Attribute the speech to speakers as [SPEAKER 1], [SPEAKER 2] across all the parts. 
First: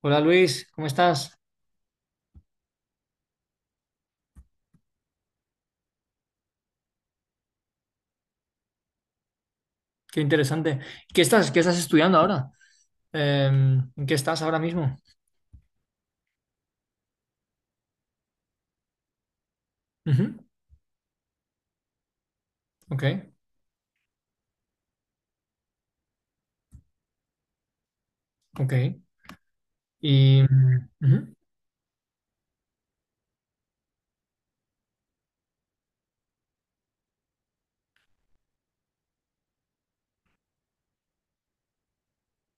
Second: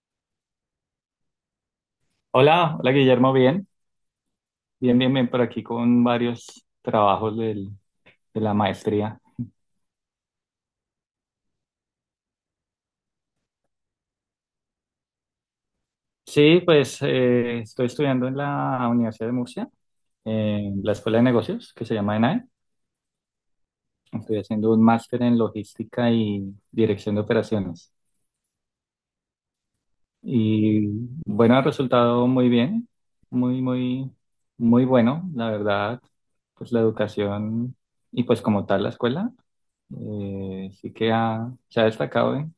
[SPEAKER 1] Hola Luis, ¿cómo estás?
[SPEAKER 2] Hola, hola Guillermo, bien, bien, bien, bien por aquí con varios trabajos de la maestría.
[SPEAKER 1] Qué interesante. ¿Qué estás estudiando ahora? Eh, ¿En qué estás ahora mismo?
[SPEAKER 2] Sí, pues estoy estudiando en la Universidad de Murcia,
[SPEAKER 1] Ujú.
[SPEAKER 2] en la Escuela de Negocios, que se llama ENAE.
[SPEAKER 1] Ok,
[SPEAKER 2] Estoy haciendo un máster en logística y dirección de operaciones.
[SPEAKER 1] ok. Y
[SPEAKER 2] Y
[SPEAKER 1] ujú.
[SPEAKER 2] bueno, ha resultado muy bien, muy, muy, muy bueno, la verdad, pues la educación y pues como tal la escuela. Sí que se ha destacado en,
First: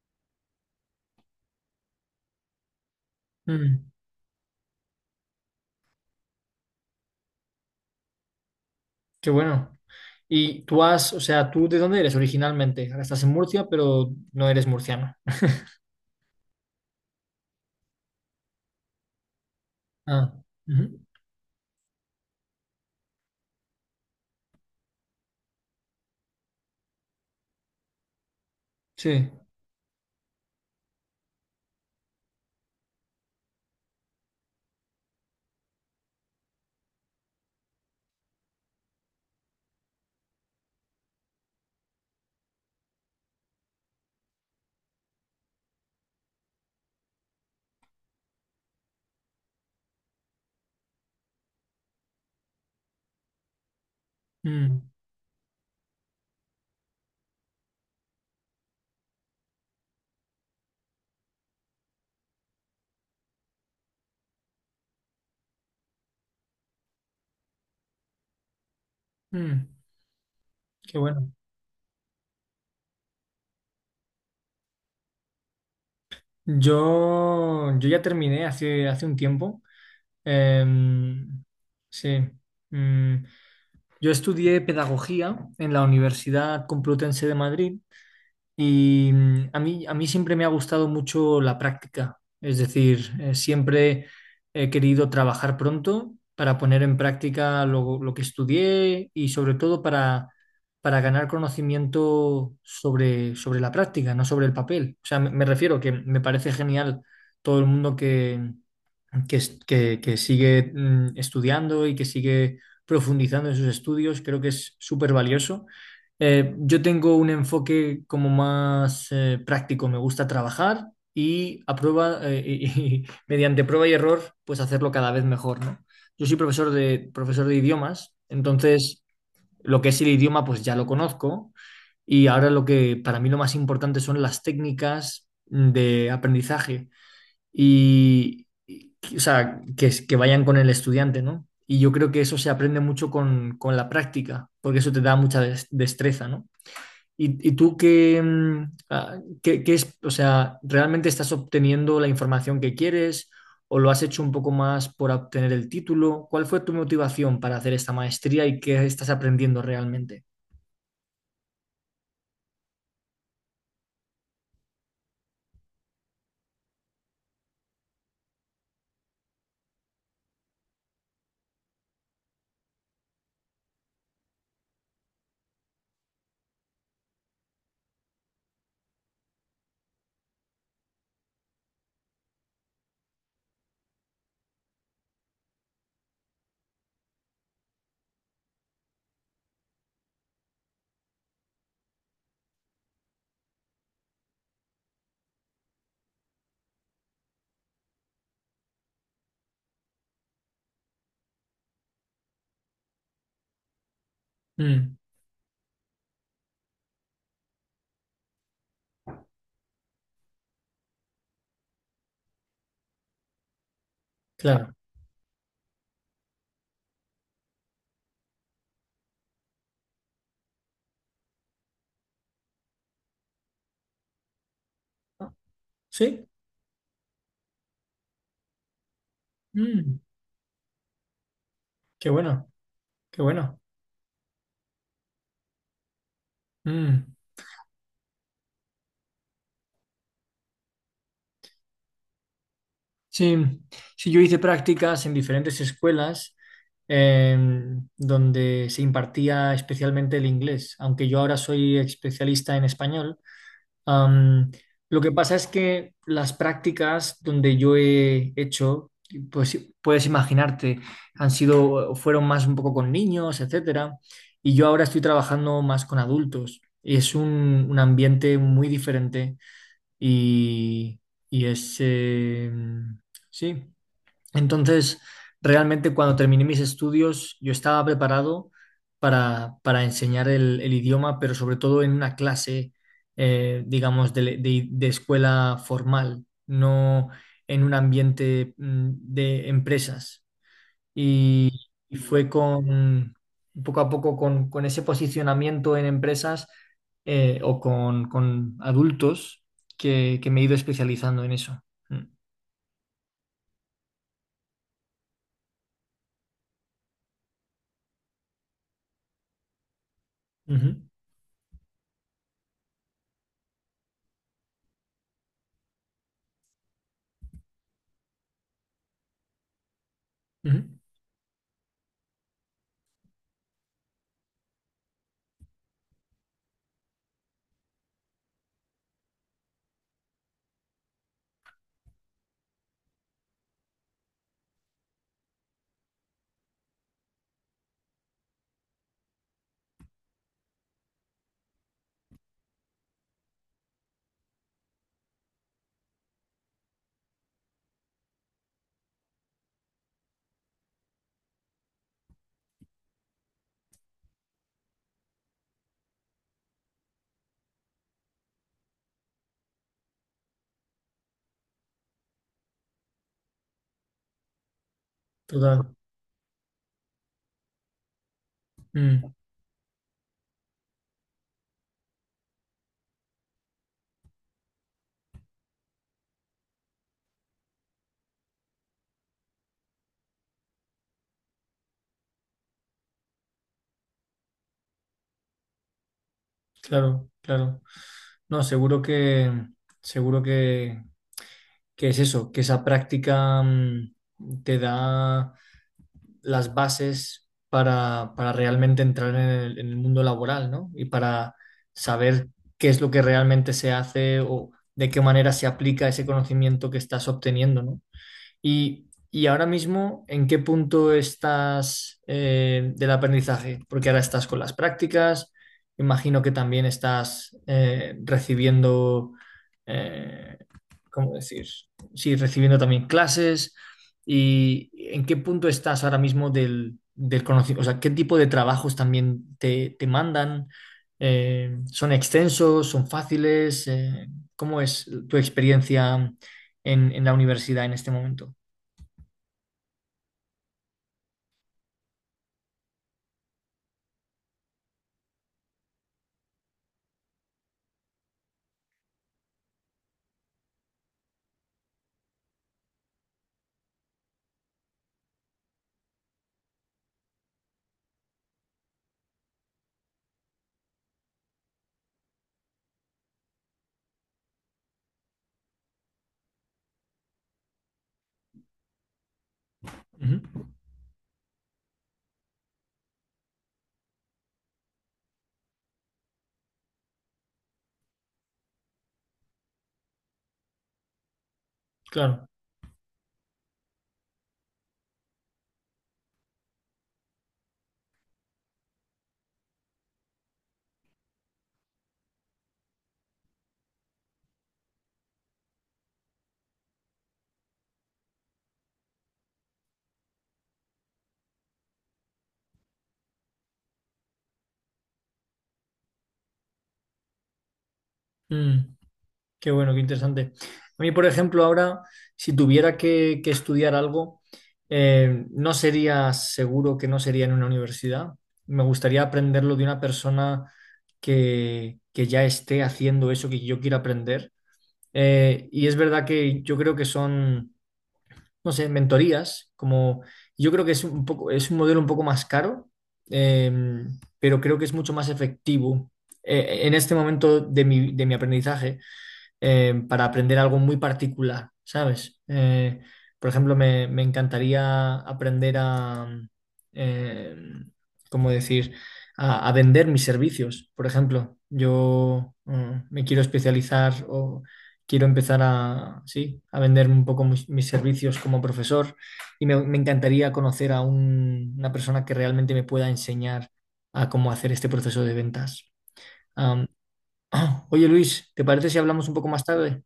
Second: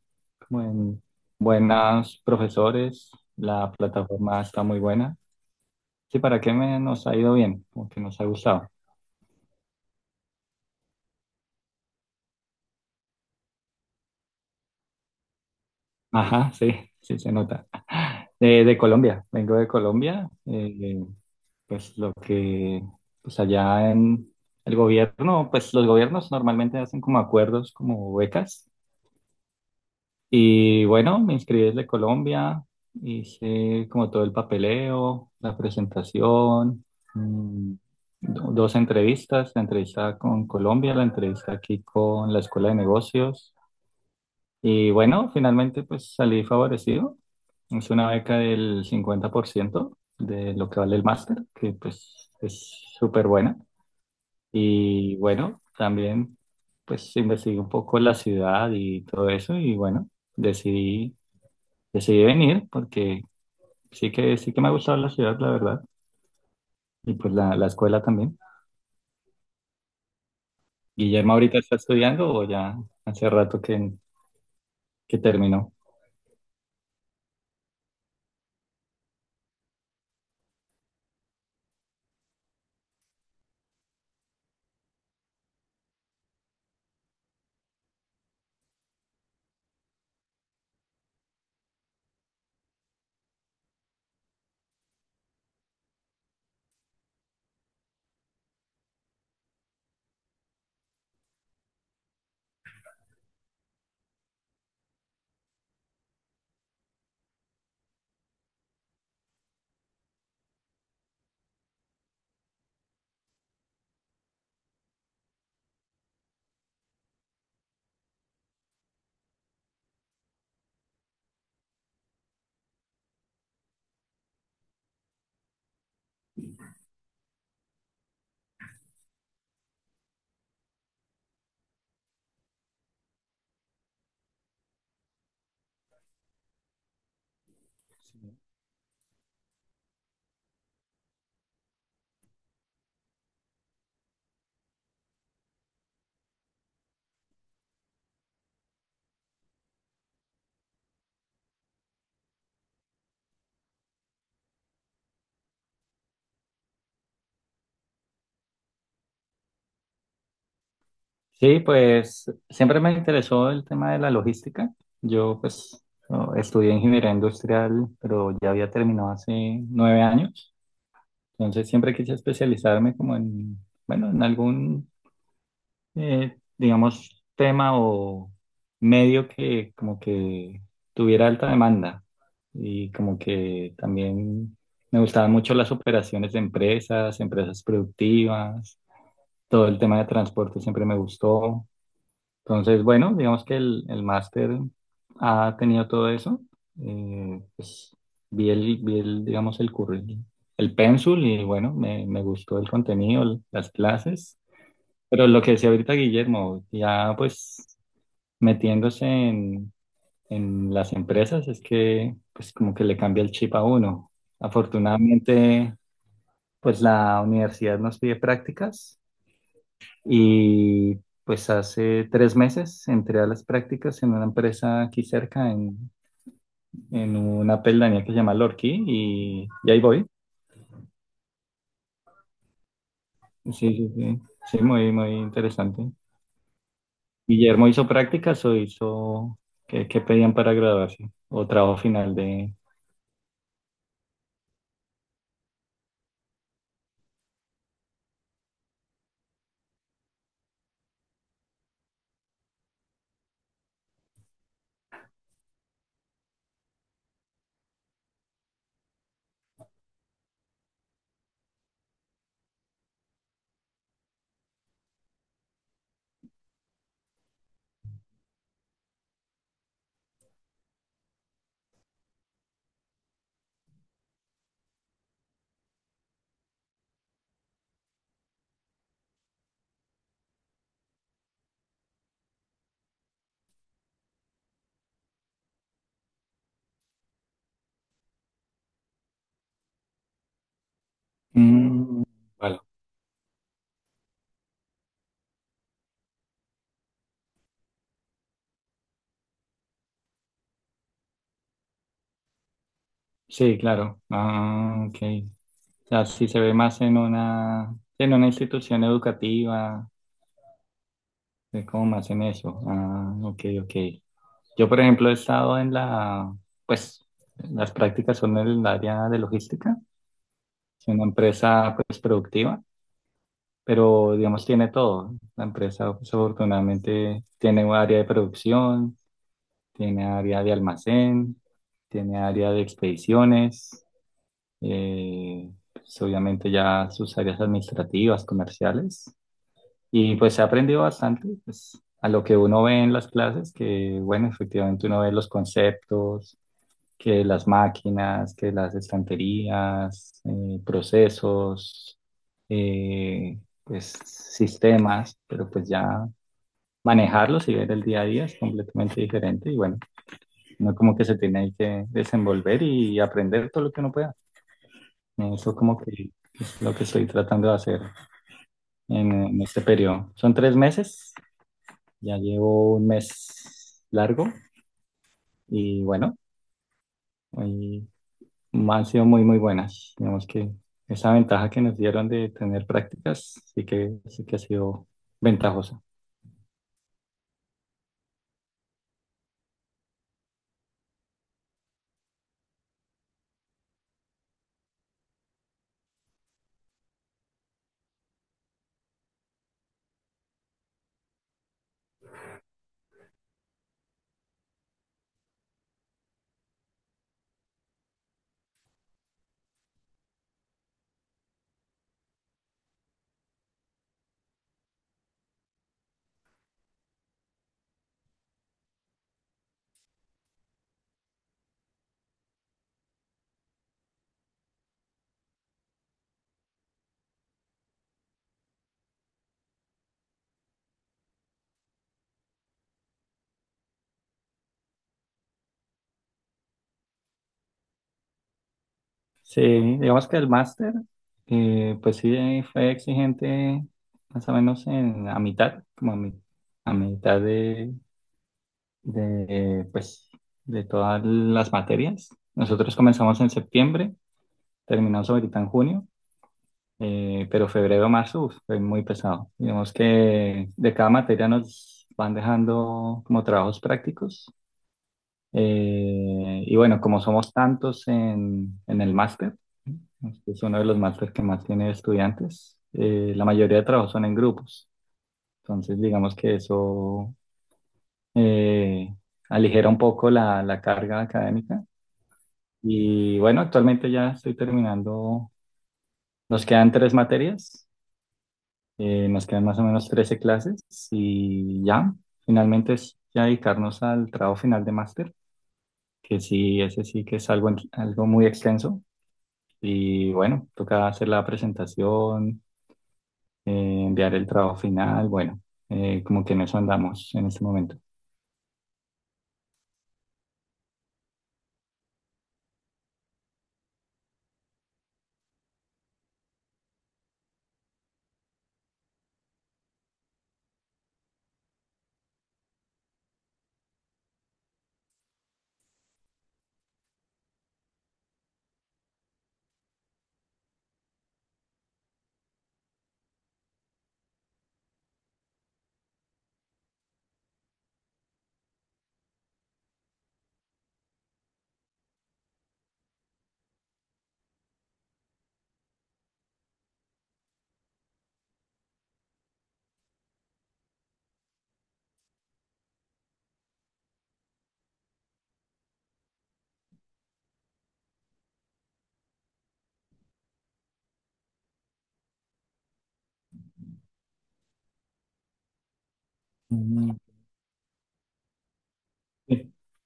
[SPEAKER 2] como en buenos profesores, la
[SPEAKER 1] Mm,
[SPEAKER 2] plataforma está muy buena. Sí, ¿para qué me, nos ha ido bien? Como que nos ha gustado.
[SPEAKER 1] qué bueno. O sea, ¿tú de dónde eres originalmente? Ahora estás en Murcia, pero no eres murciano.
[SPEAKER 2] Ajá, sí, sí se nota. De Colombia, vengo de Colombia.
[SPEAKER 1] Ah, ujú.
[SPEAKER 2] Pues pues allá en el gobierno, pues los gobiernos normalmente hacen como acuerdos, como becas.
[SPEAKER 1] Sí.
[SPEAKER 2] Y bueno, me inscribí desde Colombia, hice como todo el papeleo, la presentación, mm, dos entrevistas, la entrevista con Colombia, la entrevista aquí con la Escuela de Negocios. Y bueno, finalmente pues salí favorecido. Es una beca del 50% de lo que vale el máster, que pues es súper buena.
[SPEAKER 1] Mm.
[SPEAKER 2] Y bueno, también pues investigué un poco la ciudad y todo eso y bueno, decidí venir porque sí que me ha gustado la ciudad, la verdad, y pues la escuela también.
[SPEAKER 1] Mm, qué bueno.
[SPEAKER 2] ¿Guillermo ahorita está estudiando o ya hace rato que, terminó?
[SPEAKER 1] Yo ya terminé hace un tiempo. Em, sí. Mm. Yo estudié pedagogía en la Universidad Complutense de Madrid y a mí siempre me ha gustado mucho la práctica, es decir, siempre he querido trabajar pronto para poner en práctica lo que estudié y sobre todo para ganar conocimiento sobre la práctica, no sobre el papel. O sea, me refiero que me parece genial todo el mundo que sigue estudiando y que sigue profundizando en sus estudios, creo que es súper valioso. Yo tengo un enfoque como más práctico, me gusta trabajar y a prueba, y mediante prueba y error, pues hacerlo cada vez mejor, ¿no? Yo soy profesor de idiomas, entonces lo que es el idioma pues ya lo conozco, y ahora lo que para mí lo más importante son las técnicas de aprendizaje y- o sea, que, es- que vayan con el estudiante, ¿no? Y yo creo que eso se aprende mucho con la práctica, porque eso te da mucha destreza, ¿no? Y tú qué, mm, ah, qué- qué es, o sea, realmente estás obteniendo la información que quieres o lo has hecho un poco más por obtener el título? ¿Cuál fue tu motivación para hacer esta maestría y qué estás aprendiendo realmente?
[SPEAKER 2] Sí, pues siempre me interesó el tema de la logística. Yo pues no, estudié ingeniería industrial, pero ya había terminado hace 9 años. Entonces siempre quise especializarme como en, bueno, en algún digamos, tema o medio que como que tuviera alta demanda y como que también me gustaban mucho las operaciones de empresas, empresas productivas, todo el tema de transporte siempre me gustó. Entonces, bueno, digamos que el máster ha tenido todo eso. Pues vi el, digamos, el currículum, el pénsul y bueno, me gustó el contenido, las clases.
[SPEAKER 1] Mm,
[SPEAKER 2] Pero lo que decía ahorita Guillermo, ya pues metiéndose en las empresas es que pues como que le cambia el chip a uno.
[SPEAKER 1] claro.
[SPEAKER 2] Afortunadamente pues la universidad nos pide prácticas y pues hace 3 meses entré a las prácticas en una empresa aquí cerca,
[SPEAKER 1] Sí.
[SPEAKER 2] en una pedanía que se llama Lorquí y ahí
[SPEAKER 1] Mm,
[SPEAKER 2] voy.
[SPEAKER 1] qué bueno, qué
[SPEAKER 2] Sí,
[SPEAKER 1] bueno.
[SPEAKER 2] sí, sí, sí, muy, muy interesante.
[SPEAKER 1] Mm.
[SPEAKER 2] Guillermo hizo prácticas o hizo qué, pedían para graduarse o trabajo final de.
[SPEAKER 1] Sí, sí, yo hice prácticas en diferentes escuelas, donde se impartía especialmente el inglés, aunque yo ahora soy especialista en español. Am, lo que pasa es que las prácticas donde yo he hecho, pues puedes imaginarte, fueron más un poco con niños, etcétera, y yo ahora estoy trabajando más con adultos. Y es un ambiente muy diferente y, y sí, entonces, realmente cuando terminé mis estudios, yo estaba preparado para enseñar el idioma, pero sobre todo en una clase, digamos, de escuela formal, no en un ambiente de empresas. Y, y
[SPEAKER 2] Mm,
[SPEAKER 1] fue
[SPEAKER 2] vale.
[SPEAKER 1] con, poco a poco, con ese posicionamiento en empresas, o con adultos que me he ido especializando en eso. Mm.
[SPEAKER 2] Sí, claro. Ah, ok. O sea, sí se ve más en una institución educativa,
[SPEAKER 1] Ujú,
[SPEAKER 2] es como más en eso. Ah, ok, ok. Yo, por ejemplo, he estado en la, pues, las prácticas son en el área de logística,
[SPEAKER 1] ujú,
[SPEAKER 2] es una empresa pues productiva, pero digamos tiene todo. La empresa, pues, afortunadamente, tiene un área de producción, tiene área de almacén, tiene área de expediciones, pues, obviamente ya sus áreas administrativas, comerciales. Y pues se ha aprendido bastante, pues, a lo que uno ve en las clases, que bueno, efectivamente uno ve los conceptos, que las máquinas, que las estanterías, procesos, pues sistemas, pero pues ya manejarlos y ver el día a día es completamente diferente y bueno, no como que se tiene ahí que desenvolver y aprender todo lo que uno pueda. Eso
[SPEAKER 1] total.
[SPEAKER 2] como que es lo que estoy tratando de hacer en,
[SPEAKER 1] Mm.
[SPEAKER 2] este periodo. Son tres meses, ya llevo un mes largo y bueno, hoy han sido muy, muy buenas. Digamos que esa ventaja que nos dieron de tener prácticas sí que ha sido ventajosa.
[SPEAKER 1] Claro, claro. No, seguro que es eso, que esa práctica te da las bases para realmente entrar en el mundo laboral, ¿no? Y para saber qué es lo que realmente se hace o de qué manera se aplica ese conocimiento que estás obteniendo, ¿no? Y ahora mismo, ¿en qué punto estás del aprendizaje? Porque ahora estás con las prácticas, imagino que también estás recibiendo, eh, ¿cómo decir? Sí, recibiendo también clases. ¿Y en qué punto estás ahora mismo del conocimiento? O sea, ¿qué tipo de trabajos también te mandan? ¿Son extensos? ¿Son fáciles? ¿Cómo es tu experiencia en la universidad en este momento?
[SPEAKER 2] Sí, digamos que el máster, pues sí fue exigente más o menos en, a mitad, como a, a mitad de, pues, de todas las materias. Nosotros comenzamos en septiembre, terminamos ahorita en junio, pero febrero, marzo, uf, fue muy pesado. Digamos que de cada materia nos van dejando como trabajos prácticos. Y bueno, como somos tantos en el máster,
[SPEAKER 1] Ujú.
[SPEAKER 2] este es uno de los másteres que más tiene estudiantes, la mayoría de trabajos son en grupos. Entonces, digamos que eso eh, aligera un poco la carga académica.
[SPEAKER 1] Claro.
[SPEAKER 2] Y bueno, actualmente ya estoy terminando. Nos quedan tres materias, nos quedan más o menos 13 clases y ya, finalmente es ya dedicarnos al trabajo final de máster, que sí, ese sí que es algo, algo muy extenso. Y bueno, toca hacer la presentación, enviar el trabajo final, bueno, como que en eso andamos en este momento.
[SPEAKER 1] Mm, qué bueno, qué interesante. A mí, por ejemplo, ahora, si tuviera que estudiar algo, no sería, seguro que no sería en una universidad. Me gustaría aprenderlo de una persona que ya esté haciendo eso que yo quiero aprender. Y es verdad que yo creo que son... no sé, mentorías, como yo creo que es un poco, es un modelo un poco más caro, eh, pero creo que es mucho más efectivo. En este momento de mi aprendizaje, para aprender algo muy particular, ¿sabes? Por ejemplo, me encantaría aprender eh, ¿cómo decir? A vender mis servicios, por ejemplo. Yo me quiero especializar o quiero empezar a, sí, a vender un poco mis servicios como profesor y me encantaría conocer a una persona que realmente me pueda enseñar a cómo hacer este proceso de ventas. Am,
[SPEAKER 2] Mm,
[SPEAKER 1] oye Luis, ¿te parece si hablamos un poco más
[SPEAKER 2] sí.
[SPEAKER 1] tarde?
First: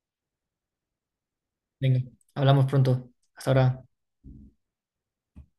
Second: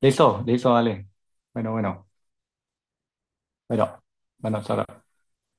[SPEAKER 2] Listo, listo, vale. Bueno,
[SPEAKER 1] Venga,
[SPEAKER 2] bueno,
[SPEAKER 1] hablamos pronto. Hasta ahora.
[SPEAKER 2] bueno, bueno, hasta ahora.